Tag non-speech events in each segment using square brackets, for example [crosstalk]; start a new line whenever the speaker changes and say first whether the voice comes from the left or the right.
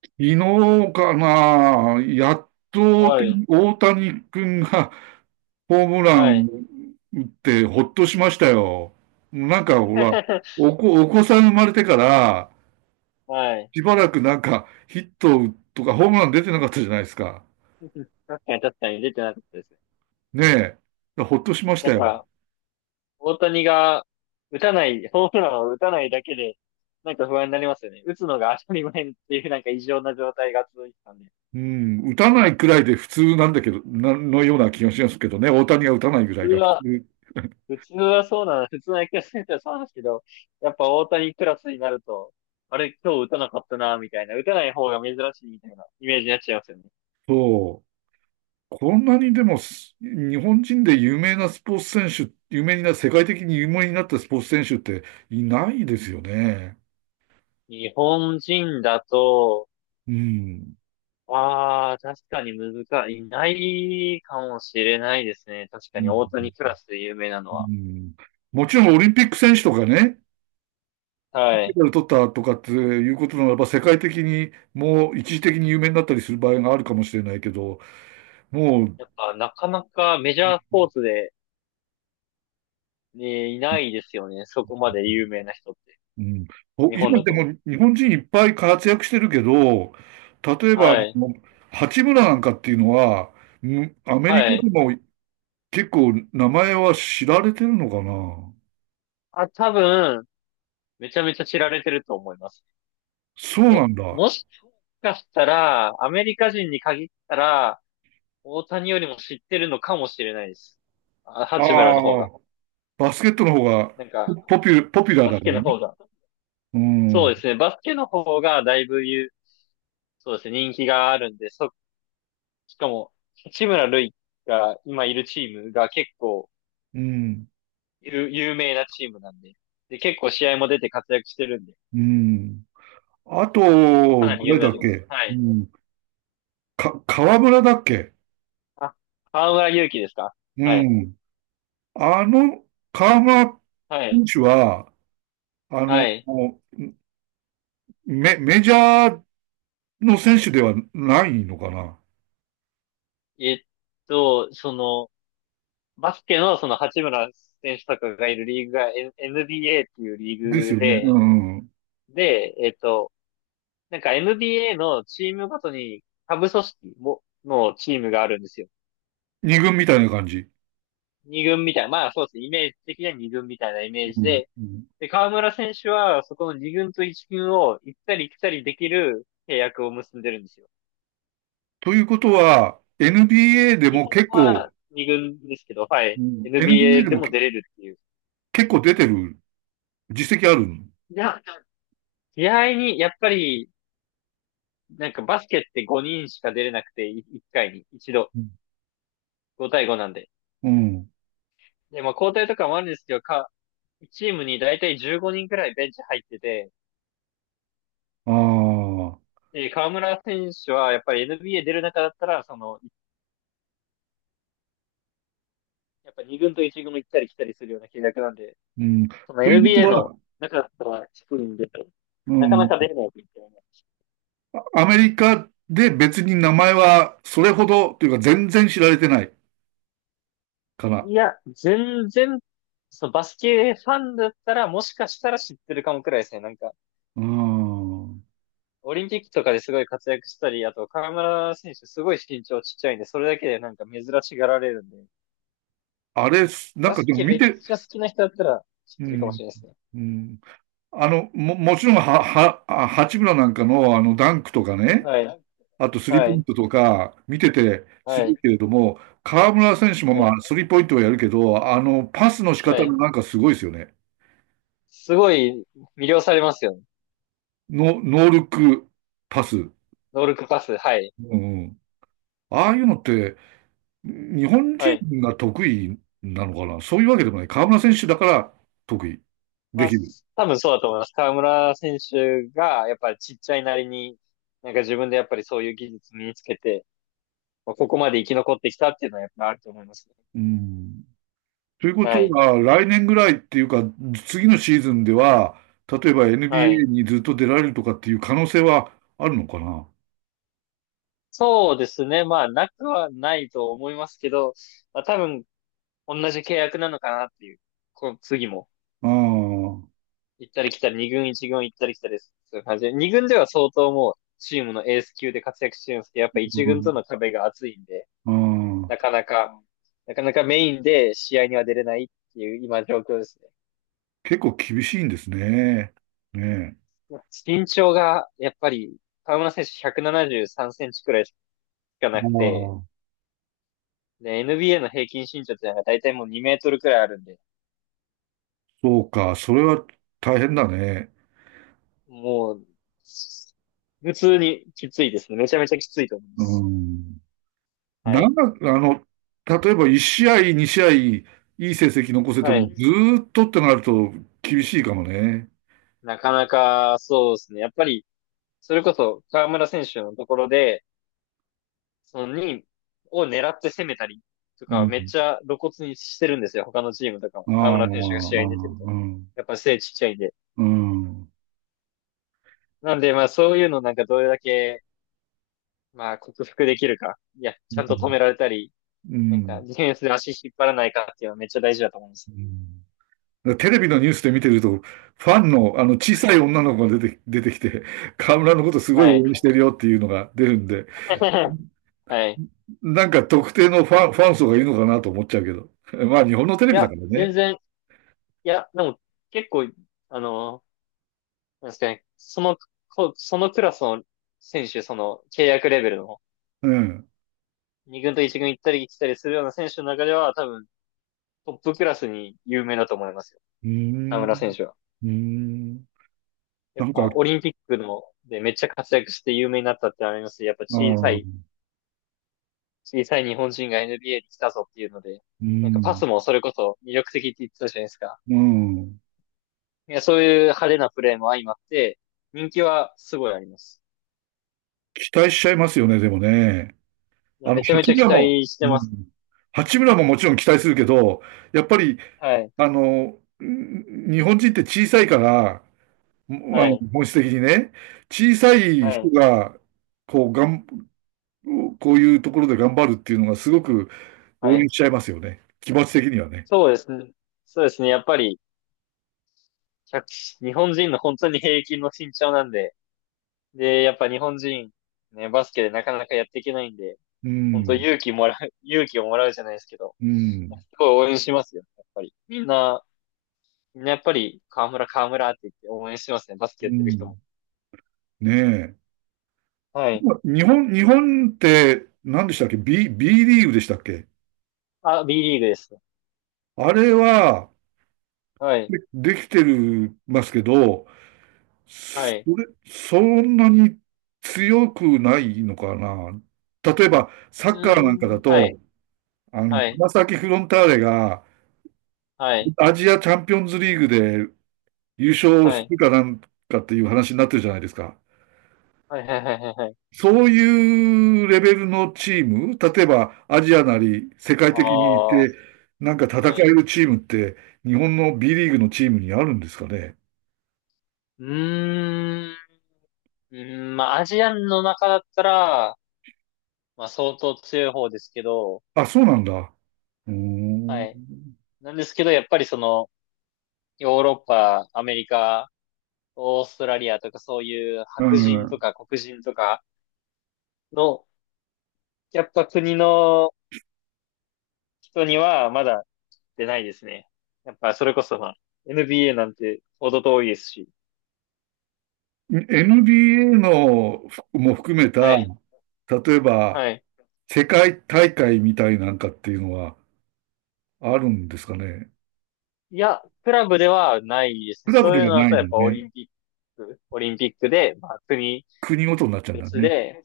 right: 昨日かな、やっと
left: はい。
right: 大谷君が [laughs] ホームラ
left: は
right: ン
left: い。
right: 打ってほっとしましたよ。なんかほら、
left: [laughs]
right: お子さん生まれてから、
left: はい。
right: しばらくなんかヒットとかホームラン出てなかったじゃないですか。
left: 確かに確かに出てなかったですね。
right: ねえ。ほっとしまし
left: な
right: た
left: ん
right: よ。
left: か、大谷が打たない、ホームランを打たないだけで、なんか不安になりますよね。打つのが当たり前っていうなんか異常な状態が続いてたんで。
right: うん。打たないくらいで普通なんだけど、のような気がしますけどね。大谷が打たな
left: 普
right: いぐら
left: 通
right: いが普
left: は、
right: 通。[laughs]
left: 普通はそうなの、普通の野球選手はそうなんですけど、やっぱ大谷クラスになると、あれ今日打たなかったな、みたいな、打たない方が珍しいみたいなイメージになっちゃいますよね。
right: そう。こんなにでもす、日本人で有名なスポーツ選手、有名にな、世界的に有名になったスポーツ選手っていないですよね。
left: 日本人だと、
right: うん。
left: ああ、確かに難しい。いないかもしれないですね。確か
right: う
left: に大
right: ん。
left: 谷クラスで有名な
right: う
left: のは。
right: んもちろんオリンピック選手とかね、
left: は
right: メ
left: い。
right: ダル取ったとかっていうことならば、世界的にもう一時的に有名になったりする場合があるかもしれないけど、もう、
left: やっぱなかなかメジャースポーツで、ね、いないですよね。そこまで有名な人って。
right: うん、
left: 日本
right: 今
left: だ
right: で
left: と。
right: も日本人いっぱい活躍してるけど、例えば、
left: はい。
right: 八村なんかっていうのは、うんアメリ
left: は
right: カで
left: い。
right: も結構名前は知られてるのかな。
left: あ、多分、めちゃめちゃ知られてると思います。
right: そうなんだ。あ
left: もしかしたら、アメリカ人に限ったら、大谷よりも知ってるのかもしれないです。あ、八村の方
right: あ、
left: が。
right: バスケットの方が
left: なんか、
right: ポピュラー
left: バ
right: だ
left: ス
right: か
left: ケ
right: ら
left: の
right: ね。
left: 方が。
right: うん、
left: そ
right: う
left: うですね。バスケの方がだいぶ有、そうですね、人気があるんで、しかも、八村塁が今いるチームが結構
right: ん、
left: 有、有名なチームなんで、で、結構試合も出て活躍してるんで、
right: うん。あと、
left: かなり有
right: 誰
left: 名
right: だ
left: だ
right: っ
left: と思い
right: け
left: ます。は
right: う
left: い。
right: ん、か、河村だっけ。
left: あ、河村勇輝ですか？
right: う
left: はい。
right: ん。あの、河村
left: はい。
right: 選手は、あ
left: は
right: の、
left: い。
right: メジャーの選手ではないのかな。
left: えっと、その、バスケのその八村選手とかがいるリーグが NBA っていうリ
right: で
left: ー
right: す
left: グ
right: よね。
left: で、
right: うん。
left: で、えっと、なんか NBA のチームごとに下部組織も、のチームがあるんですよ。
right: 二軍みたいな感じ。
left: 二軍みたいな、まあそうですね、イメージ的には二軍みたいなイメー
right: う
left: ジ
right: ん。
left: で、
right: うん。
left: で、河村選手はそこの二軍と一軍を行ったり来たりできる契約を結んでるんですよ。
right: ということは、NBA で
left: 基
right: も
left: 本
right: 結
left: は
right: 構、
left: 二軍ですけど、はい。
right: NBA
left: NBA
right: で
left: で
right: も
left: も出れるっていう。
right: 結構出てる実績ある。
left: いや、試合に、やっぱり、なんかバスケって5人しか出れなくて、1回に、一度、5対5なんで。
right: うん。
left: で、まあ交代とかもあるんですけど、チームに大体15人くらいベンチ入ってて、
right: ああ。
left: で、河村選手はやっぱり NBA 出る中だったら、その、やっぱ2軍と1軍行ったり来たりするような契約なんで、
right: うん。と
left: その
right: いうこと
left: NBA の
right: は、
left: 中だったら低いんで、
right: う
left: なかなか
right: ん。
left: 出れないみたいな。
right: アメリカで別に名前はそれほどというか全然知られてないかな。
left: いや、全然、そのバスケファンだったら、もしかしたら知ってるかもくらいですね。なんか、
right: うん。
left: オリンピックとかですごい活躍したり、あと、河村選手すごい身長ちっちゃいんで、それだけでなんか珍しがられるんで、
right: あれ、なん
left: バ
right: か
left: ス
right: でも
left: ケ
right: 見
left: めっ
right: て、
left: ちゃ好きな人だったら知っ
right: う
left: てるかもし
right: ん。
left: れないですね。
right: うん、あの、もちろんは、は、あ八村なんかのあのダンクとかね、
left: はい、
right: あとスリーポ
left: は
right: イン
left: い、
right: トとか見ててす
left: は
right: ご
left: い、
right: いけれども、河村選手も
left: はい、
right: まあスリーポイントはやるけど、あのパスの仕
left: は
right: 方
left: い。
right: がなんかすごいですよね。
left: すごい魅了されますよね。
right: ノールックパス。
left: ノールックパス。はい、
right: うん。ああいうのって日本
left: は
right: 人
left: い。
right: が得意なのかな。そういうわけでもない。河村選手だから得意。
left: ま
right: で
left: あ、
right: きる。
left: 多分そうだと思います。河村選手が、やっぱりちっちゃいなりに、なんか自分でやっぱりそういう技術身につけて、まあここまで生き残ってきたっていうのはやっぱあると思いますね。
right: うん。ということ
left: はい、
right: は、来年ぐらいっていうか、次のシーズンでは、例えば
left: はい。
right: NBA にずっと出られるとかっていう可能性はあるのかな。
left: そうですね。まあ、なくはないと思いますけど、まあ、多分同じ契約なのかなっていう、この次も。
right: ああー、
left: 行ったり来たり、二軍一軍行ったり来たりする感じで、二軍では相当もうチームのエース級で活躍してるんですけど、やっぱ
right: う
left: 一軍
right: ん。
left: との壁が厚いんで、
right: あ
left: な
right: あ、
left: かなか、なかなかメインで試合には出れないっていう今状況ですね。
right: 結構厳しいんですね。ねえ。
left: 身長がやっぱり河村選手173センチくらいしかな
right: あ
left: くて、
right: あ、
left: で、NBA の平均身長ってのが大体もう2メートルくらいあるんで、
right: そうか。それは大変だね。
left: もう、普通にきついですね。めちゃめちゃきついと思いま
right: う
left: す。
right: ん。
left: は
right: な
left: い。
right: んだ、あの、例えば1試合、2試合、いい成績残せて
left: は
right: も、ず
left: い。
right: ーっとってなると厳しいかもね。
left: なかなか、そうですね。やっぱり、それこそ河村選手のところで、その2位を狙って攻めたりと
right: う
left: か、めっ
right: ん。
left: ちゃ露骨にしてるんですよ。他のチームとかも。
right: ああ、
left: 河
right: ああ、う
left: 村選手が試合に出てると。
right: ん。
left: やっぱ背ちっちゃいんで。
right: うん。うん。
left: なんで、まあそういうのなんかどれだけ、まあ克服できるか。いや、ちゃんと止められたり、
right: う
left: なんか
right: ん。
left: ディフェンスで足引っ張らないかっていうのはめっちゃ大事だと思います。
right: うん。テレビのニュースで見てると、ファンの、あの、小さい女の子が出てきて、河村のことすごい
left: はい。
right: 応援してるよっていうのが出るんで、
left: [laughs] はい。
right: なんか特定のファン層がいるのかなと思っちゃうけど。[laughs] まあ日本のテレ
left: い
right: ビだ
left: や、
right: から
left: 全
right: ね。
left: 然、いや、でも結構、あの、なんですかね、その、こそのクラスの選手、その契約レベルの
right: うん。
left: 2軍と1軍行ったり来たりするような選手の中では、多分トップクラスに有名だと思いますよ。
right: うー
left: 田村
right: ん。
left: 選手は。
right: うーん。
left: や
right: な
left: っ
right: んか、あ
left: ぱオリンピックのでめっちゃ活躍して有名になったってありますし、やっぱ小さ
right: あ、
left: い、
right: う
left: 小さい日本人が NBA に来たぞっていうので、
right: ー
left: なんかパ
right: ん。
left: スもそれこそ魅力的って言ってたじゃないですか。
right: うーん。
left: いや、そういう派手なプレーも相まって、人気はすごいあります。
right: 期待しちゃいますよね、でもね。
left: いや、
right: あの、
left: めちゃめ
right: 八
left: ちゃ
right: 村
left: 期
right: も、
left: 待して
right: う
left: ますね。
right: ん。八村ももちろん期待するけど、やっぱり、
left: はい。
right: あの、うん、日本人って小さいから、もあ
left: は
right: の、
left: い。
right: 本質的にね、小さい
left: は
right: 人
left: い。
right: が、こう、がん、こういうところで頑張るっていうのがすごく
left: は
right: 応
left: い。
right: 援しちゃいますよね。気持ち的にはね。
left: そうですね。そうですね。やっぱり、1日本人の本当に平均の身長なんで、で、やっぱ日本人、ね、バスケでなかなかやっていけないんで、
right: う
left: 本当
right: ん、
left: 勇気もらう、[laughs] 勇気をもらうじゃないですけど、
right: う
left: す
right: ん、
left: ごい応援しますよ、やっぱり。みんなやっぱり、河村って言って応援してますね、バスケや
right: う
left: ってる人も。
right: ん。ねえ。
left: はい。
right: 日本って、何でしたっけ? B リーグでしたっけ。
left: あ、Bリーグですね。
right: あれは、
left: はい。
right: で、できてる、ますけど、
left: はい。
right: そんなに強くないのかな。例えば、サ
left: う
right: ッカー
left: ー
right: なんかだ
left: ん、はい。
right: と、あの、
left: はい。
right: 川崎フロンターレが、
left: はい。
right: アジアチャンピオンズリーグで優勝
left: は
right: す
left: い。
right: るかなんかっていう話になってるじゃないですか。
left: はい。はい。はい。はい。はい
right: そういうレベルのチーム、例えばアジアなり世界
left: あ
right: 的にい
left: あ、
right: て、なんか戦
left: は
right: え
left: い。
right: るチームって、日本の B リーグのチームにあるんですかね。
left: うーん。うーん、まあ、アジアンの中だったら、まあ、相当強い方ですけど、
right: あ、そうなんだ。うー
left: はい。
right: ん。
left: なんですけど、やっぱりその、ヨーロッパ、アメリカ、オーストラリアとかそういう
right: う
left: 白人と
right: ん、
left: か黒人とかの、やっぱ国の人にはまだ出ないですね。やっぱそれこそまあ、NBA なんてほど遠いですし。
right: NBA のも含め
left: は
right: た、
left: い、
right: 例えば
left: はい。
right: 世界大会みたいなんかっていうのはあるんですかね。
left: いや、クラブではないです
right: ク
left: ね。
right: ラブ
left: そ
right: で
left: ういう
right: は
left: のだ
right: な
left: と
right: い
left: やっ
right: の
left: ぱオ
right: ね。
left: リンピック。オリンピックで、まあ、国
right: 国ごとになっちゃうんだ
left: 別
right: ね。
left: で、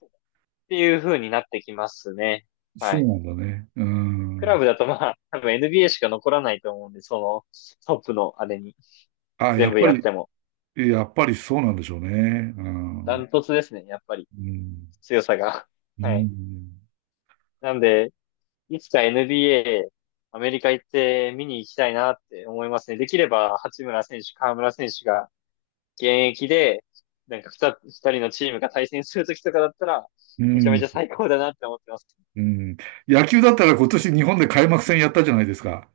left: っていう風になってきますね。
right: そ
left: は
right: う
left: い。
right: なんだね。う
left: クラ
right: ん。
left: ブだとまあ、多分 NBA しか残らないと思うんで、その、トップのあれに、
right: あ、やっ
left: 全部
right: ぱ
left: やっ
right: り、
left: ても。
right: やっぱりそうなんでしょうね。う
left: ダン
right: ん。
left: トツですね、やっぱり。
right: うん。
left: 強さが。[laughs]
right: う
left: はい。
right: ん。
left: なんで、いつか NBA、アメリカ行って見に行きたいなって思いますね。できれば、八村選手、河村選手が現役で、なんか二人のチームが対戦するときとかだったら、
right: う
left: めちゃめち
right: ん。
left: ゃ最高だなって思ってます。
right: うん。野球だったら今年日本で開幕戦やったじゃないですか。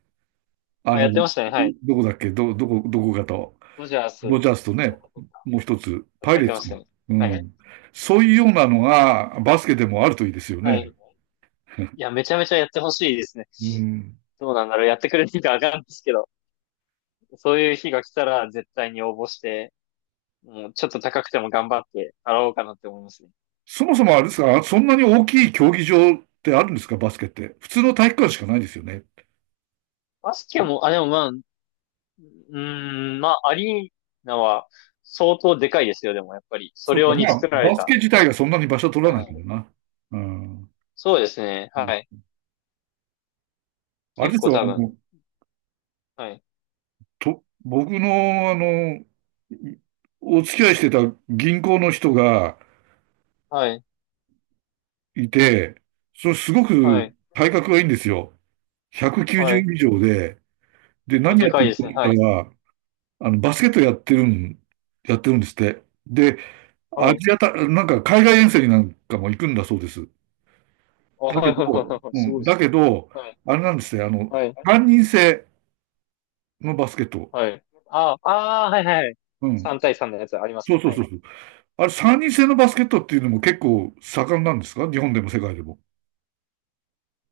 right: あ
left: あ、や
right: の、
left: ってましたね。はい。
right: どこだっけど、どこ、どこかと。
left: ドジャー
right: ド
left: ス
right: ジャースとね、もう一つ、
left: とか
right: パイ
left: やっ
right: レー
left: てま
right: ツ
left: し
right: か。
left: たね。
right: う
left: はい。
right: ん。そういうようなのがバスケでもあるといいですよ
left: はい。
right: ね。[laughs]
left: いや、めちゃめちゃやってほしいですね。
right: うん。
left: どうなんだろう。やってくれるかわかんないですけど、そういう日が来たら絶対に応募して、もうちょっと高くても頑張って払おうかなって思いますね。
right: そもそもあれですか、そんなに大きい競技場ってあるんですか、バスケって。普通の体育館しかないですよね。
left: バスケも、あ、でもまあ、うーん、まあ、アリーナは相当でかいですよ、でもやっぱり。そ
right: そ
left: れ
right: うか、
left: 用に
right: まあ、
left: 作られ
right: バスケ
left: た。
right: 自体がそんなに場所取ら
left: は
right: ないけど
left: い
right: な。うん。
left: そうですね、
right: うん。
left: はい。
right: あれ
left: 結
right: です
left: 構
right: よ、
left: 多
right: あ
left: 分。
right: の、
left: はい。
right: 僕の、あの、いお付き合いしてた銀行の人が
left: はい。
right: いて、それすご
left: は
right: く
left: い。
right: 体格がいいんですよ。
left: はい。
right: 190以上で、で、
left: お、
right: 何や
left: で
right: っ
left: か
right: て
left: いで
right: るか
left: す
right: っ
left: ね、
right: て言っ
left: はい。
right: たら、あの、バスケットやってるん、やってるんですって。で、
left: は
right: ア
left: い。
right: ジアた、なんか海外遠征になんかも行くんだそうです。だ
left: あ、は
right: け
left: いはい
right: ど、
left: はいはい。
right: う
left: すごい
right: ん、
left: で
right: だ
left: すね。
right: けど、
left: はい。
right: あれなんですね、あの、
left: はい。
right: 三人制のバスケット。
left: はい。あ、あー、はいはいはい。
right: うん。
left: 3対3のやつあります
right: そう
left: ね、
right: そう
left: は
right: そ
left: い。
right: うそう。あれ、三人制のバスケットっていうのも結構盛んなんですか、日本でも世界でも。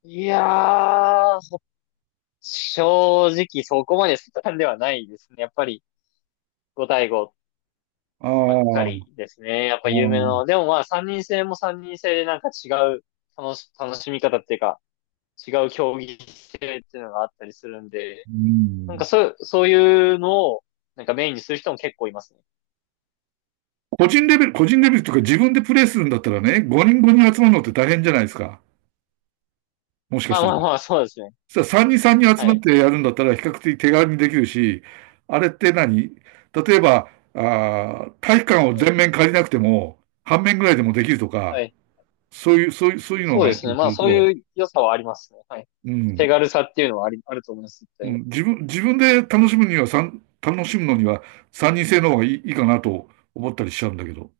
left: いやー、正直そこまで進んではないですね。やっぱりご対5
right: ああ、
left: ばっか
right: ああ、
left: りですね。やっぱ有名な。でもまあ3人制も3人制でなんか違う楽しみ方っていうか、違う競技性っていうのがあったりするんで、
right: うん。
left: そういうのをなんかメインにする人も結構いますね。
right: 個人レベルというか自分でプレーするんだったらね、5人5人集まるのって大変じゃないですか。もしか
left: ま
right: し
left: あ
right: たら。
left: まあまあ、そうですね。
right: そしたら3人3人集
left: は
right: まっ
left: い。
right: てやるんだったら比較的手軽にできるし、あれって何、例えば、あー体育館を
left: は
right: 全
left: い。
right: 面借りなくても、半面ぐらいでもできると
left: は
right: か、
left: い。
right: そういう、そういう、そういうの
left: そ
right: が
left: う
right: あ
left: で
right: る
left: すね。
right: と、
left: まあそういう良さはありますね。はい。
right: う
left: 手
right: ん。
left: 軽さっていうのはあり、あると思います。絶
right: う
left: 対に
right: ん、自分で楽しむには、楽しむのには三人制の方がいいかなと思ったりしちゃうんだけど。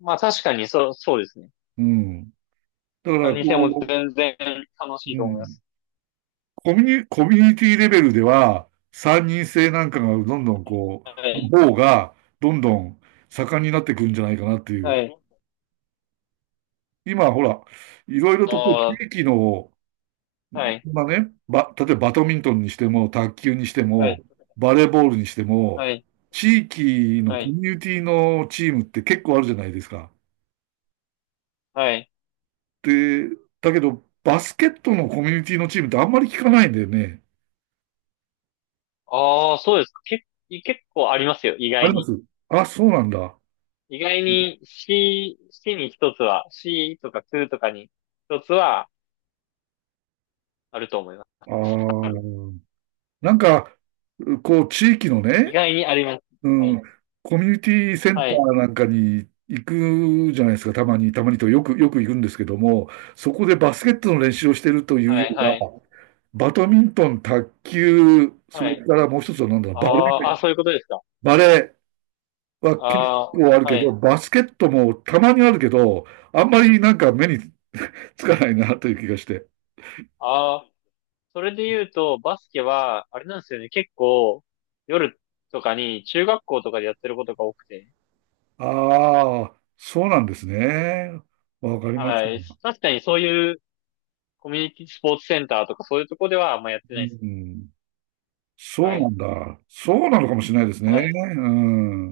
left: まあ確かにそう、そうですね。
right: うん。だか
left: 3
right: ら、
left: 人制も
right: こ
left: 全然楽し
right: う、
left: い
right: う
left: と思いま
right: ん、
left: す。
right: コミュニティレベルでは、三人制なんかがどんどんこ
left: は
right: う、
left: い。
right: の方が、どんどん盛んになってくるんじゃないかなってい
left: は
right: う。
left: い。
right: 今、ほら、いろいろとこう
left: あ
right: 地域の、
left: あ、はい。
right: まあね、例えばバドミントンにしても、卓球にして
left: はい。
right: も、バレーボールにしても、
left: はい、
right: 地域の
left: は
right: コ
left: い、
right: ミュニティのチームって結構あるじゃないですか。
left: はい。
right: で、だけど、バスケットのコミュニティのチームってあんまり聞かないんだよね。
left: ああ、そうですか。結構ありますよ、意
right: あ
left: 外
right: りま
left: に。
right: す、あ、そうなんだ。あ
left: 意外にC に一つは、C とか Q とかに一つはあると思います。多分
right: あ、なんか、こう、地域の
left: 意
right: ね、
left: 外にあります。
right: う
left: はい、
right: ん、コミュニティセン
left: は
right: タ
left: い、
right: ーなんかに行くじゃないですか、たまに、たまにとよく、よく行くんですけども、そこでバスケットの練習をしてるというよ
left: はい、
right: りは、
left: はい、
right: バドミントン、卓球、そ
left: は
right: れ
left: い。
right: からもう一つは何だろう、
left: あ
right: バレー、
left: あ、あ、そういうことですか。
right: バレーは
left: あ
right: 結構ある
left: あ、
right: け
left: は
right: ど、
left: い。
right: バスケットもたまにあるけど、あんまりなんか目につかないなという気がして。
left: ああ、それで言うと、バスケは、あれなんですよね、結構、夜とかに中学校とかでやってることが多くて。
right: ああ、そうなんですね。わかりまし
left: はい。
right: た。
left: 確かにそういうコミュニティスポーツセンターとかそういうとこではあんまやってな
right: う
left: いです。
right: ん、そう
left: は
right: な
left: い。
right: んだ。そうなのかもしれないですね。
left: はい。
right: うん